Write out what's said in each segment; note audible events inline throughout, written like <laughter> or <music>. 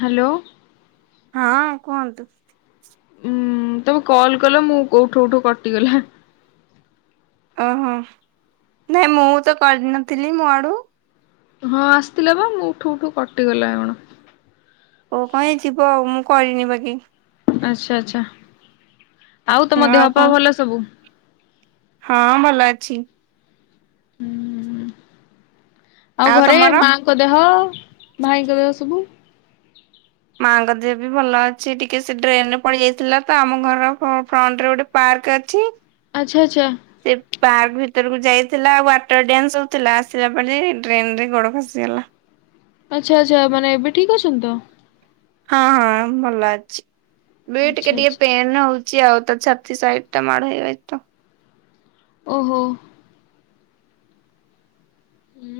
Hello. ହଁ କୁହନ୍ତୁ? ଉୁଁ ତମେ କଲ କଲ ମୁଁ କୋ ଉଠୋଉ ଉ ଠୋଉ କଟିଗଲା। ଅ ହ ନାଇଁ ମୁଁ ତ କରିନଥିଲି ମୋ ଆଡୁ। ହଁ ଆସିଥିଲା ବା ମୁଁ ଉଠୁ ଉଠୁ କଟିଗଲା କଣ। ଓ କଣ ଯିବ ଆଉ ମୁଁ କରିନି ବାକି। ଆଛା ଆଛା ଆଉ ତମ ଦେହ ପା ଭଲ ସବୁ? ହଁ ଭଲ ଅଛି। ହୁଁ ଆଉ ଘରେ ମାଙ୍କ ଦେହ ଭାଇଙ୍କ ଦେହ ସବୁ? ମାଙ୍କ ଦେହ ବି ଭଲ ଅଛି ଟିକେ ସେ ଡ୍ରେନ ରେ ପଡି ଯାଇଥିଲା ତ ଆମ ଘର ଫ୍ରଣ୍ଟ ରେ ଗୋଟେ ପାର୍କ ଅଛି। ଆଛା ଆଛା। ସେ ପାର୍କ ଭିତରକୁ ଯାଇଥିଲା ୱାଟର ଡ୍ୟାନ୍ ହେଉ ଥିଲା ଆସିଲା ବେଳେକୁ ଡ୍ରେନ୍ ରେ ଗୋଡ ଖସିଗଲା। ଆଛା ଆଛା ମାନେ ଏବେ ଠିକ୍ ଅଛନ୍ତି ତ? ହଁ ହଁ ଭଲ ଅଛି ବି ଆଚ୍ଛା ଟିକେ ଟିକେ ଆଚ୍ଛା ପେନ୍ ହୋଉଚି ଆଉ ତା ଛାତି ସାଇଡ ଟା ମାଡ ହେଇଯାଇଛି ତ। ଓହୋ।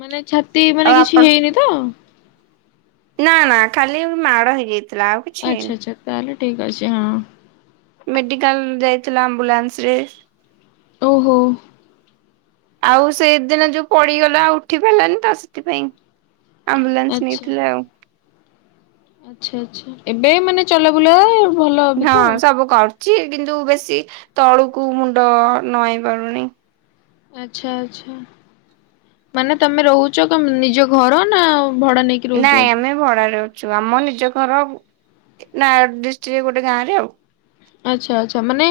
ମାନେ ଛାତି ଆଉ ମାନେ ଆପଣ କିଛି ହେଇନି ତ? ନା ନା ଖାଲି ମାଡ ହେଇଯାଇଥିଲା ଆଉ କି ଆଛା ଆଛା ତାହେଲେ ଠିକ୍ ଅଛି ହଁ। ମେଡିକାଲ ଯାଇଥିଲା ଆମ୍ବୁଲାନ୍ସ ରେ। ଓହୋ। ଆଉ ସେଦିନ ଯୋଉ ପଡିଗଲା ଉଠି ପାଇଲାନି ତ ସେଥିପାଇଁ। ଆମ୍ବୁଲାନ୍ସ ଆଚ୍ଛା। ନେଇଥିଲେ ଆଉ। ଛେ ଛେ ଏବେ ମାନେ ଚଲାବୁଲା ଭଲ ଏବେ ହଁ ତ। ସବୁ କରୁଛି କିନ୍ତୁ ବେଶୀ ତଳୁକୁ ମୁଣ୍ଡ ନଆଇ ପାରୁନି। ଆଛା ଆଛା ମାନେ ତମେ ରହୁଛ ନିଜ ଘର ନା ଭଡା ନେଇକି? ରହୁଛ ନାଇଁ ଏଠି? ଆମେ ଭଡାରେ ଅଛୁ ଆମ ନିଜ ଘର ନୟାଗଡ଼ ଡିଷ୍ଟ୍ରିକ୍ଟ ଗୋଟେ ଗାଁ ରେ ଆଉ। ଆଛା ଆଛା ମାନେ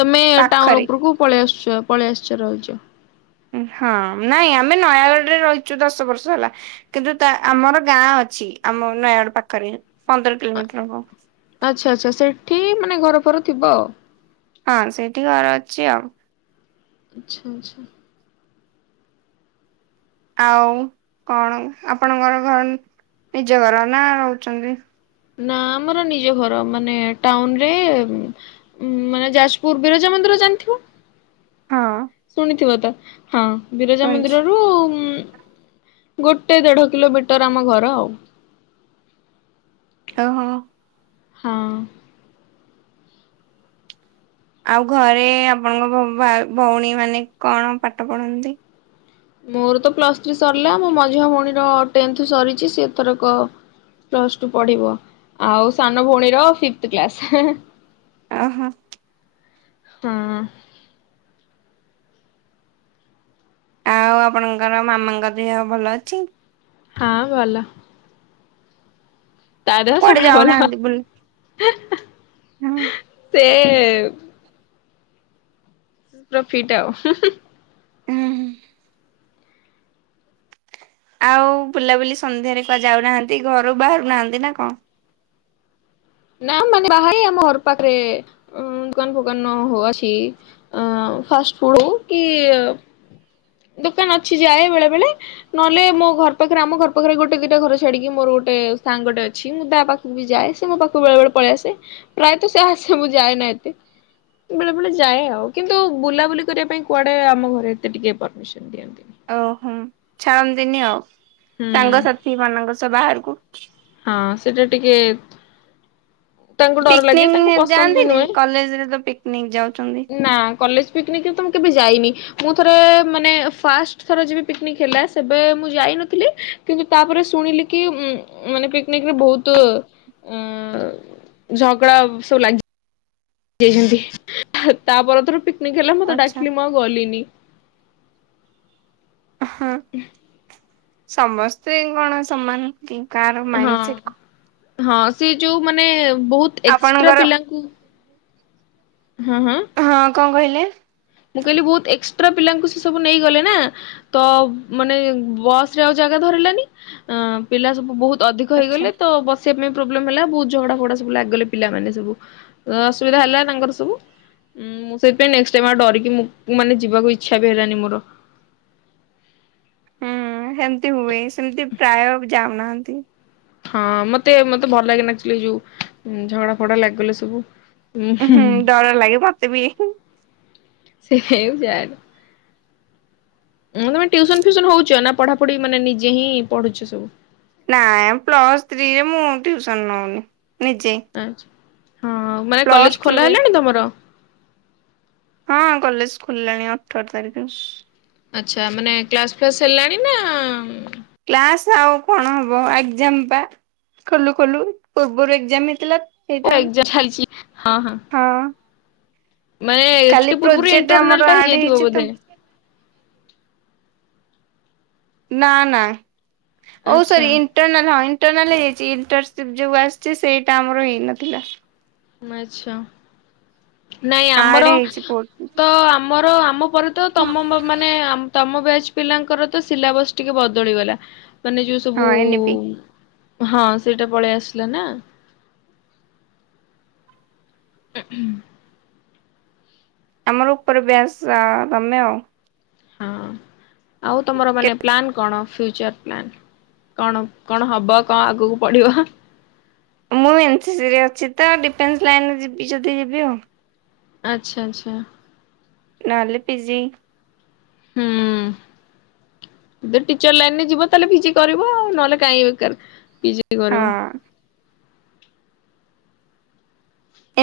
ତମେ ଟାଉନ ପାଖରେ ଉପରକୁ ପଳେଇ ଆସୁଛ ପଳେଇ ଆସିଛ ରହୁଛ? ହଁ ନାଇଁ ଆମେ ନୟାଗଡ଼ରେ ରହିଛୁ ଦଶ ବର୍ଷ ହେଲା କିନ୍ତୁ ତା ଆମର ଗାଁ ଅଛି ଆମ ନୟାଗଡ ପାଖରେ ପନ୍ଦର କିଲୋମିଟର ହବ। ଆଛା ଆଛା ସେଠି ମାନେ ଘର ଫର ଥିବ ଆଉ। ହଁ ସେଇଠି ଘର ଅଛି ଆଉ। ଆଛା ଆଛା। ଆଉ କଣ ଆପଣଙ୍କର ଘର ନିଜ ଘର ନା ରହୁଚନ୍ତି? ନା ଆମର ନିଜ ଘର ମାନେ ଟାଉନ ରେ ଉଁ ମାନେ ଯାଜପୁର ବିରଜା ମନ୍ଦିର ଜାନଥିବ। ହଁ। ଶୁଣିଥିବ ତ ହଁ ବିରଜା ଶୁଣିଛି। ମନ୍ଦିରରୁ ଗୋଟେ ଦେଢ କିଲୋମିଟର ଆମ ଘର ଆଉ। ଓହୋ। ହଁ। ଆଉ ଘରେ ଆପଣଙ୍କ ଭ ଭା ଭଉଣୀ ମାନେ କଣ ପାଠ ପଢନ୍ତି? ମୋର ତ ପ୍ଲସ୍ ଥ୍ରୀ ସରିଲା ମୋ ମଝିଆ ଭଉଣୀର ଟେନ୍ଥ ସରିଚି ସିଏ ଏଥରକ ପ୍ଲସ୍ ଟୁ ପଢି଼ବ ଆଉ ସାନ ଭଉଣୀର ଫିଫଥ କ୍ଲାସ୍। ଅହ। ହଁ। ଆଉ ଆପଣଙ୍କର ମାମାଙ୍କ ଦେହ ଭଲ ଅଛି? ହଁ ଭଲ। ତା ଦେହ କୁଆଡେ ସବୁବେଳେ ଭଲ ଯାଉନାହାନ୍ତି ବୁଲି? ହୁଁ। ସେ ପୁରା ଫିଟ୍ ଆଉ। ଆଉ ବୁଲାବୁଲି ସନ୍ଧ୍ୟାରେ କୁଆ ଯାଉନାହାନ୍ତି ଘରୁ ବାହାରୁ ନାହାନ୍ତି ନାଁ କଁ? ନାଁ ମାନେ ବାହା ଏ ଆମ ହର ପାଖରେ ଉଁ ଦୋକାନ ଫୋକାନ ହୋ ଅଛି। ଅଁ ଫାଷ୍ଟ ଫୁଡୁ ହୋଉ କି ଦୋକାନ ଅଛି ଯାଏ ବେଳେ ବେଳେ। ନହେଲେ ମୋ ଘର ପାଖରେ ଆମ ଘର ପାଖରେ ଗୋଟେ ଦିଟା ଘର ଛାଡି଼କି ମୋର ଗୋଟେ ସାଙ୍ଗଟେ ଅଛି ମୁଁ ତା ପା ବି ଯାଏ ସେ ମୋ ପାଖୁକୁ ବେଳେ ବେଳେ ପଳେଇ ଆସେ ପ୍ରାୟତଃ ସେ ଆସେ ମୁଁ ଯାଏ ନା ଏତେ। ବେଳେ ବେଳେ ଯାଏ ଆଉ କିନ୍ତୁ ବୁଲାବୁଲି କରିବା ପାଇଁ କୁଆଡ଼େ ଆମ ଘରେ ଏତେ ଟିକେ ପରମିସନ ଦିଅନ୍ତି। ଓ ହୁଁ ଛାଡ଼ନ୍ତିନି ଆଉ ହୁଁ ସାଙ୍ଗସାଥିମାନଙ୍କ ସହ ବାହାରକୁ। ହଁ ସେଟା ଟିକେ ତାଙ୍କୁ ଡର ଲାଗେ ତାଙ୍କୁ ପିକନିକ ପସନ୍ଦ ବି ଯାଆନ୍ତିନି ନୁହେଁ କଲେଜରେ ତ ପିକନିକ ଯାଉଛନ୍ତି ନାଁ। କଲେଜ ପିକନିକ୍ ରେ ତ ମୁଁ କେବେ ଯାଇନି। ମୁଁ ଥରେ ମାନେ ଫାଷ୍ଟ ଥର ଯେବେ ପିକନିକ ହେଲା ସେବେ ମୁଁ ଯାଇନଥିଲି। କିନ୍ତୁ ତାପରେ ଶୁଣିଲି କି ଉଁ ମାନେ ପିକନିକରେ ଭୋଉତୁ ଅଁ ଝଗଡା ସବୁ ଲାଗି ଯାଇଚନ୍ତି ତା ପର ଥର ପିକନିକ ହେଲା ମତେ ଆଚ୍ଛା। ଡାକିଲେ ମୁଁ ଆଉ ଗଲିନି। ହଁ ଉଁ ସମସ୍ତେ କଣ ସମାନ କି କାହାର ହଁ ମାଇଣ୍ଡ ସେଟ୍ କ ହଁ ସେ ଯୋଉ ମାନେ ବୋହୁତ ଏକ୍ସଟ୍ରା ଆପଣଙ୍କର ପିଲାଙ୍କୁ ହଁ ହଁ। ହଁ କଁ କହିଲେ? ମୁଁ କହିଲି ବୋହୁତ ଏକ୍ସଟ୍ରା ପିଲାଙ୍କୁ ସେ ସବୁ ନେଇଗଲେ ନା। ତ ମାନେ ବସ୍ ରେ ଆଉ ଜାଗା ଧରିଲାନି ଅଁ ପିଲା ସବୁ ବୋହୁ ଅଧିକ ଆଚ୍ଛା ହେଇଗଲେ ତ ବସିବା ପାଇଁ ପ୍ରୋବ୍ଲେମ ହେଲା ବୋହୁତ ଝଗଡ଼ା ଫଗଡା ସବୁ ଲାଗିଗଲେ ପିଲାମାନେ ସବୁ। ଅସୁବିଧା ହେଲା ତାଙ୍କର ସବୁ ଉଁ ମୁଁ ସେଇଥିଇଁ ନେକ୍ସ ଟାଇମ୍ ଆଉ ଡରି କି ମୁଁ ମାନେ ଯିବାକୁ ଇଚ୍ଛା ବି ହେଲାନି ମୋର। ହେମତି ହୁଏ ସେମତି ପ୍ରାୟ ଯାଉନାହାନ୍ତି। ହଁ ମତେ ମତେ ଭଲ ଲାଗେନା ଆକ୍ଚୁଲି ଏ ଯୋଉ ଉଁ ଝଗଡ଼ା ଫଗଡା ଲାଗିଗଲେ ସବୁ। ଉଁ ହୁଁ ଡର ଲାଗେ ମତେ ବି। ଏ ହେ ଯା ଉଁ ତମେ ଟ୍ୟୁସନ ଫ୍ୟୁସନ ହୋଉଚ ନାଁ ପଢ଼ାପଢ଼ି ମାନେ ନିଜେ ହିଁ ପଢୁଚ ସବୁ? ନାଇଁ ପ୍ଲସ୍ ଥ୍ରୀରେ ମୁଁ ଟ୍ୟୁସନ୍ ନଉନି ନିଜେ। ଆଁଚ୍ଛା ହଁ ମାନେ କଲେଜ ପ୍ଲସ ଖୋଲା ଟୁରେ ହେଲାଣି ତମର? ହଁ କଲେଜ ଖୋଲିଲାଣି ଅଠର ତାରିକି। ଆଚ୍ଛା ମାନେ କ୍ଲାସ୍ ଫ୍ଲାସ୍ ହେଲାଣି ନାଁ କ୍ଲାସ୍ ଆଉ କଣ ହବ ଏଗ୍ଜାମ ପା। ଖୋଲୁ ଖୋଲୁ ପୂର୍ବରୁ ଏଗ୍ଜାମ ହେଇଥିଲା। ଓ ସେଇଟା ଏଗ୍ଜା ଛାଲଚି ହଁ ହଁ। ମାନେ କାଲି ଏତେ ପୂର୍ବରୁ ପ୍ରୋଜେକ୍ଟ ଆମର ଇଣ୍ଟରନାଲ ଟା ଆଡ ହେଇଯାଇଥିବ ହେଇଛି ତ ବୋଧେ? ନା ନା ହଉ ଆଚ୍ଛା ସରି ଇନ୍ ଇଣ୍ଟରନାଲ ହଁ ଇଣ୍ଟରନାଲ ହେଇଯାଇଚି ଇଣ୍ଟରସିପ୍ ଯୋଉ ଆସିଚି ସେଇଟା ଆମର ହେଇନଥିଲା। ଆଚ୍ଛା ନାଇଁ ଆଡ ଆମର ହେଇଛି ପୋର୍ଟ ତ ଆମ ଆମର ଆମ ପରେ ତ ତମ ମାନେ ଆମ ତମ ବେଜ୍ ପିଲାଙ୍କର ତ ସିଲାବସ ଟିକେ ବଦଳିଗଲା। ମାନେ ଯୋଉ ହଁ ସବୁ ଏନପି ହଁ ସେଇଟା ପଳେଇ ଆସିଲା ନା। <inaudible> ଆମର ଉପରେ ବ୍ୟାସ ଆ ତମେ ଆଉ। ହଁ ଆଉ ତମର ମାନେ ପ୍ଲାନ କଣ ଫ୍ୟୁଚର ପ୍ଲାନ? କଣ କଣ ହବ କଣ ଆଗକୁ ପଢିବ? ମୁଁ ଏନ୍ ସି ସି ରେ ଅଛି ତ ଡିଫେନ୍ସ ଲାଇନ ରେ ଯିବି ଯଦି ଯିବି ଆଉ। ଆଚ୍ଛା ଆଚ୍ଛା। ନହେଲେ ପିଜି ହୁଁ। ଯଦି ଟିଚର ଲାଇନରେ ଯିବ ତାହେଲେ ପିଜି କରିବ ଆଉ ନହେଲେ କାହିଁ ବେକାର ପିଜି ହଁ କରିବ।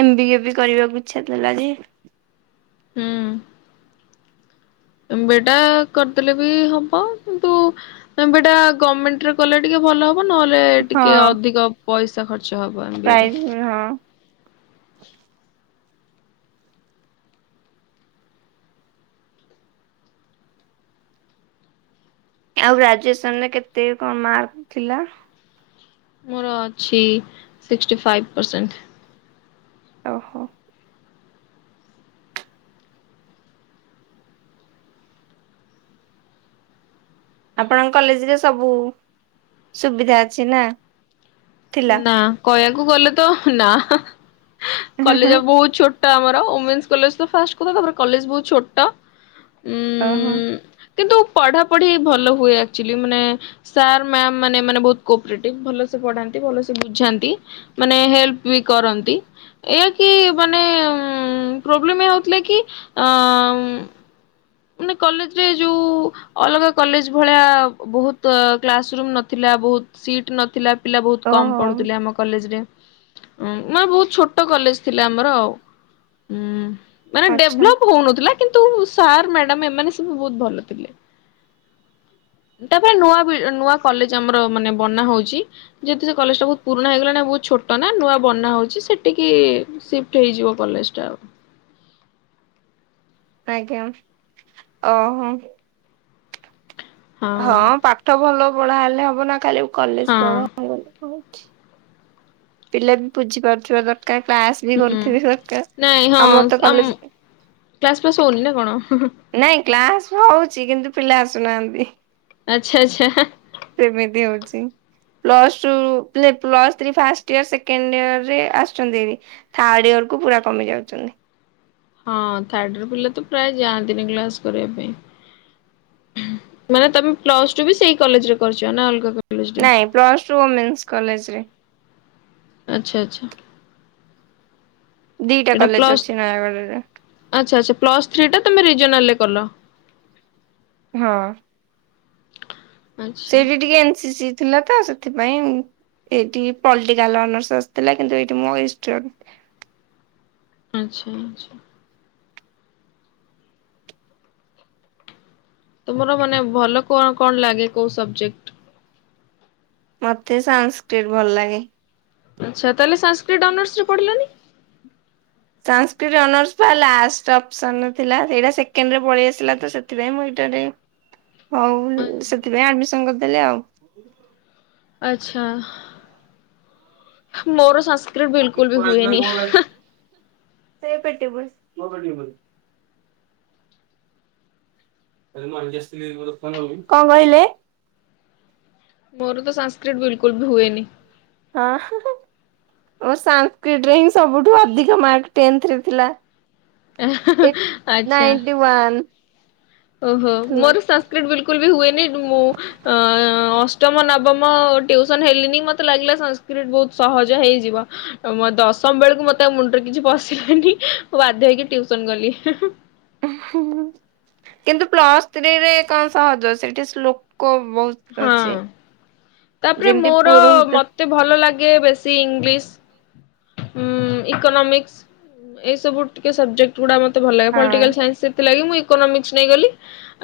ଏମ୍ ବି ଏ ବି କରିବାକୁ ଇଚ୍ଛା ଥିଲା ଯେ ହୁଁ। ଏମ୍ ବି ଏ ଟା କରିଦେଲେ ବି ହବ କିନ୍ତୁ ଏମ୍ ବି ଏ ଟା ଗର୍ମେଣ୍ଟରେ କଲେ ଟିକେ ଭଲ ହବ। ହବ ନହେଲେ ହଁ ଟିକେ ଅଧିକ ପଇସା ଖର୍ଚ୍ଚ ହବ ଏମ୍ ବି ଏ ରେ। ପ୍ରାଇଜ ହଁ। ଆଉ ଗ୍ରାଜୁଏସନ୍ ରେ କେତେ କଣ ମାର୍କ ଥିଲା? ମୋର ଅଛି ସିକ୍ସଟି ଫାଇଭ ପରସେଣ୍ଟ। ଓହୋ। ଆପଣଙ୍କ କଲେଜ ରେ ସବୁ ସୁବିଧା ଅଛି ନା? ଥିଲା ନା କହିଆକୁ ଗଲେ ତ ନା କଲେଜ ବହୁତ ଛୋ ଛୋଟ ଆମର ଓମେନ୍ସ କଲେଜ୍ ତ ଫାଷ୍ଟ କଥା ତାପରେ କଲେଜ୍ ବହୁତ ଛୋଟ। ଓହୋ। ଉଁ କିନ୍ତୁ ପଢାପଢି ଭଲ ହୁଏ ଆକ୍ଚୁଆଲି ମାନେ ସାର୍ ମ୍ୟାମ୍ ମାନେ ମାନେ ଏମାନେ ବହୁତ୍ କୋପ୍ରେଟିଭ ଭଲ ସେ ପଢାନ୍ତି। ପଢ଼ନ୍ତି ଭଲସେ ବୁଝାନ୍ତି ମାନେ ହେଲ୍ପ ବି କରନ୍ତି। ଏଇଆ କି ମାନେ ଉଁ ପ୍ରୋବ୍ଲେମ ଏଇଆ ହଉଥିଲା କି ଅଁ ମାନେ କଲେଜରେ ଯୋଉ ଅଲଗା କଲେଜ ଭଳିଆ ବହୁତ କ୍ଲାସ ରୁମ ନଥିଲା ବହୁତ ସିଟ ନଥିଲା। ପିଲା ବହୁତ କମ୍ ଓହୋ ପଢୁଥିଲେ ଆମ କଲେଜ ରେ। ଉଁ ମା ବହୁତ ଛୋଟ କଲେଜ ଥିଲା ଆମର ଆଉ ଉଁ। ମାନେ ଆଚ୍ଛା। ଡେଭଲପ୍ ହଉନଥିଲା କିନ୍ତୁ ସାର୍ ମ୍ୟାଡାମ ଏମାନେ ସବୁ ବହୁତ ଭଲ ଥିଲେ। ତାପରେ ନୂଆ ବି ନୂଆ କଲେଜ ଆମର ମାନେ ବନା ହଉଚି। ଯେହେତୁ ସେ କଲେଜ ଟା ବହୁତ ପୁରୁଣା ହେଇଗଲାଣି ଆଉ ବହୁତ ଛୋଟ ନା ନୂଆ ବନା ହଉଚି ସେଠିକି ସିଫ୍ଟ ହେଇଯିବ କଲେଜ ଟା ଆଉ। ଆଜ୍ଞା ଓହୋ। ହଁ ପାଠ ଭଲ ପଢା ହେଲେ ହବ ନା ଖାଲି କଲେଜ ହଁ ପଢ <inaudible> ପିଲା ବି ବୁଝି ପାରୁଥିବା ଦରକାର କ୍ଲାସ ବି ହୁଁ। କରୁଥିବା ନାଇଁ ଦରକାର ହଁ ଆମର ତ ଆମ କଲେଜ କ୍ଲାସ ପ୍ଲାସ ହଉନି ନା କଣ? ନାଇଁ କ୍ଲାସ ହଉଚି କିନ୍ତୁ ପିଲା ଆସୁନାହାନ୍ତି। ଆଚ୍ଛା ଆଚ୍ଛା। ସେମିତି ହଉଚି। Plus ଟୁଲେ-ପ୍ଲସ three first year second year ରେ ଆସଚନ୍ତି। ଥାର୍ଡ ଇୟର କୁ ପୁରା କମି ଯାଉଚନ୍ତି। ହଁ ଥାର୍ଡିରେ ପିଲା ତ ପ୍ରାୟ ଯାଆନ୍ତିନି କ୍ଲାସ କରିବା ପାଇଁ। ମାନେ ତମେ ପ୍ଲସ ଟୁ ବି ସେଇ କଲେଜରେ କରିଚ ନା ଅଲଗା କଲେଜରେ? ନାଇଁ ପ୍ଲସ ଟୁ ଓମେନ୍ସ କଲେଜ୍ ରେ। ଆଚ୍ଛା ଆଚ୍ଛା। ଦିଟା ଏଇଟା କଲେଜ୍ ପ୍ଲସ୍ ଅଛି ନୟାଗଡ଼ରେ। ଆଚ୍ଛା ଆଚ୍ଛା ପ୍ଲସ୍ ଥ୍ରୀ ଟା ତମେ ରିଜନାଲ ରେ କଲ। ହଁ। ଆଚ୍ଛା ସେଇଠି ଟିକେ ଏନସି ସି ଥିଲା ତ ସେଥିପାଇଁ ଏଇଠି ପଲିଟିକାଲ ଅନର୍ସ ଆସିଥିଲା କିନ୍ତୁ ଏଇଠି ମୋ ହିଷ୍ଟ୍ ଆଚ୍ଛା ଆଛା। ତମର ମାନେ ଭଲ କଣ କଣ ଲାଗେ କୋଉ ସବଜେକ୍ଟ? ମତେ ସାନ୍ସ୍କ୍ରି ଟ୍ ଭଲ୍ ଲାଗେ। ଆଚ୍ଛା ତାହେଲେ ସାନ୍ସ୍କ୍ରି ଟ୍ ଅନରସ୍ ରେ ପଢିଲନି? ସାନ୍ସ୍କ୍ରି ଟ୍ ଅନରସ୍ ପା ଲାଷ୍ଟ ଅପସନ ରେ ଥିଲା ସେଇଟା ସେକଣ୍ଡରେ ପଳେଇ ଆସିଲା ତ ସେଥିପାଇଁ ମୁଁ ଏଇଟା ନେଇ ହଉ ସେଥିପାଇଁ ଆଡମିସନ କରିଦେଲି ଆଉ। ଆଚ୍ଛା ମୋର୍ ସଂସ୍କ୍ରିଟ୍ ସେ ବିଲ୍କୁଲ୍ ବି ହୁଏନି। ସେ ପେଟି ପର୍ କଁ କହିଲେ? ମୋର ତ ସଂସ୍କ୍ରିଟ୍ ବିଲ୍ କୁଲ୍ ବି ହୁଏନି। ହଁ। ଉଁ ସାନ୍ କ୍ରିଟ୍ଟ ରେ ସବୁଠୁ ଅଧିକ ମାର୍କ ଟେନ୍ଥ ରେ ଥିଲା। ଏ ଆଚ୍ଛା। ନାଇଣ୍ଟିୱାନ୍। ଓହୋ ମୋର ସଂସ୍କ୍ରିଟ୍ ବିଲକୁଲ ବି ହୁଏନି ମୁଁ ଅ ଅଷ୍ଟମ ନବମ ଟ୍ୟଉସନ ହେଲିନି ମତେ ଲାଗିଲା ସଂସ୍କୃତ ବହୁତ ସହଜ ହେଇଯିବ ମ ଦଶମ ବେଳକୁ ମତେ ଆଉ ମୁଣ୍ଡରେ କିଛି ପଶିଲାନି ମୁଁ ବାଧ୍ୟ ହେଇକି ଟ୍ୟୁସନ୍ ଗଲି। କିନ୍ତୁ ପ୍ଲସ୍ ସ୍ତ୍ରୀରେ କଣ ସହଜ ସେଠି ଶ୍ଳୋକ ବହୁତ୍। ହଁ ତାପରେ ମୋର ପୁରୋହିତ ମତେ ଭଲ ଲାଗେ ବେଶୀ ଇଂଲିଶ୍। ଉଁ ଇକୋନୋମିକ୍ସ ଏଇ ସବୁ ଟିକେ ସବଜେକ୍ଟ ଗୁଡା ମତ୍ ମତେ ଭଲ୍ ଲାଗେ ହଁ ପଲଟିକାଲ୍ ସାଇନ୍ସ ସେତି ଲାଗି ମୁଁ ଇକୋନୋମିକ୍ସ ନେଇଗଲି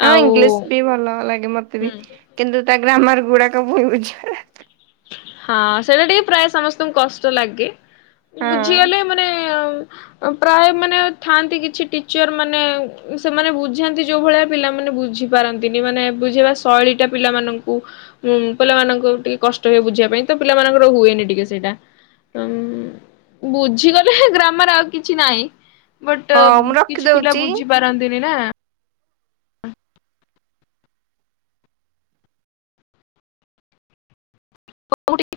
ହଁ ଆଉ ଇଂଲିଶ ବି ଭଲ ଲାଗେ ମତେ ହୁଁ ବି କିନ୍ତୁ ତା ଗ୍ରାମର୍ ଗୁଡାକ ଭୁ ବୁଝିବା ହଁ ସେଇଟା ଟିକେ ପ୍ରାୟ ସମସ୍ତଙ୍କୁ କଷ୍ଟ ଲାଗେ। ହଁ ବୁଝିଗଲେ ମାନେ ପ୍ରାୟ ମାନେ ଥାଆନ୍ତି କିଛି ଟିଚର୍ ମାନେ ସେମାନେ ବୁଝାନ୍ତି ଯୋଉ ଭଳିଆ ପିଲାମାନେ ବୁଝି ପାରନ୍ତିନି ମାନେ ବୁଝେଇବା ଶୈଳୀ ଟା ପିଲାମାନଙ୍କୁ ପିଲାମାନଙ୍କୁ ଟିକେ କଷ୍ଟ ହ ବୁଝିବା ପାଇଁ ତ ପିଲାମାନଙ୍କର ହୁଏନି ଟିକେ ସେଇଟା। ତ ଉଁ ବୁଝିଗଲେ ଗ୍ରାମର୍ ଆଉ କିଛି ନାହିଁ। ବଟ୍ ହଉ ମୁଁ କିଛି ପିଲା ରଖିଦଉଛି। ବୁଝି ପାରନ୍ତିନି ନା। <unintelligible>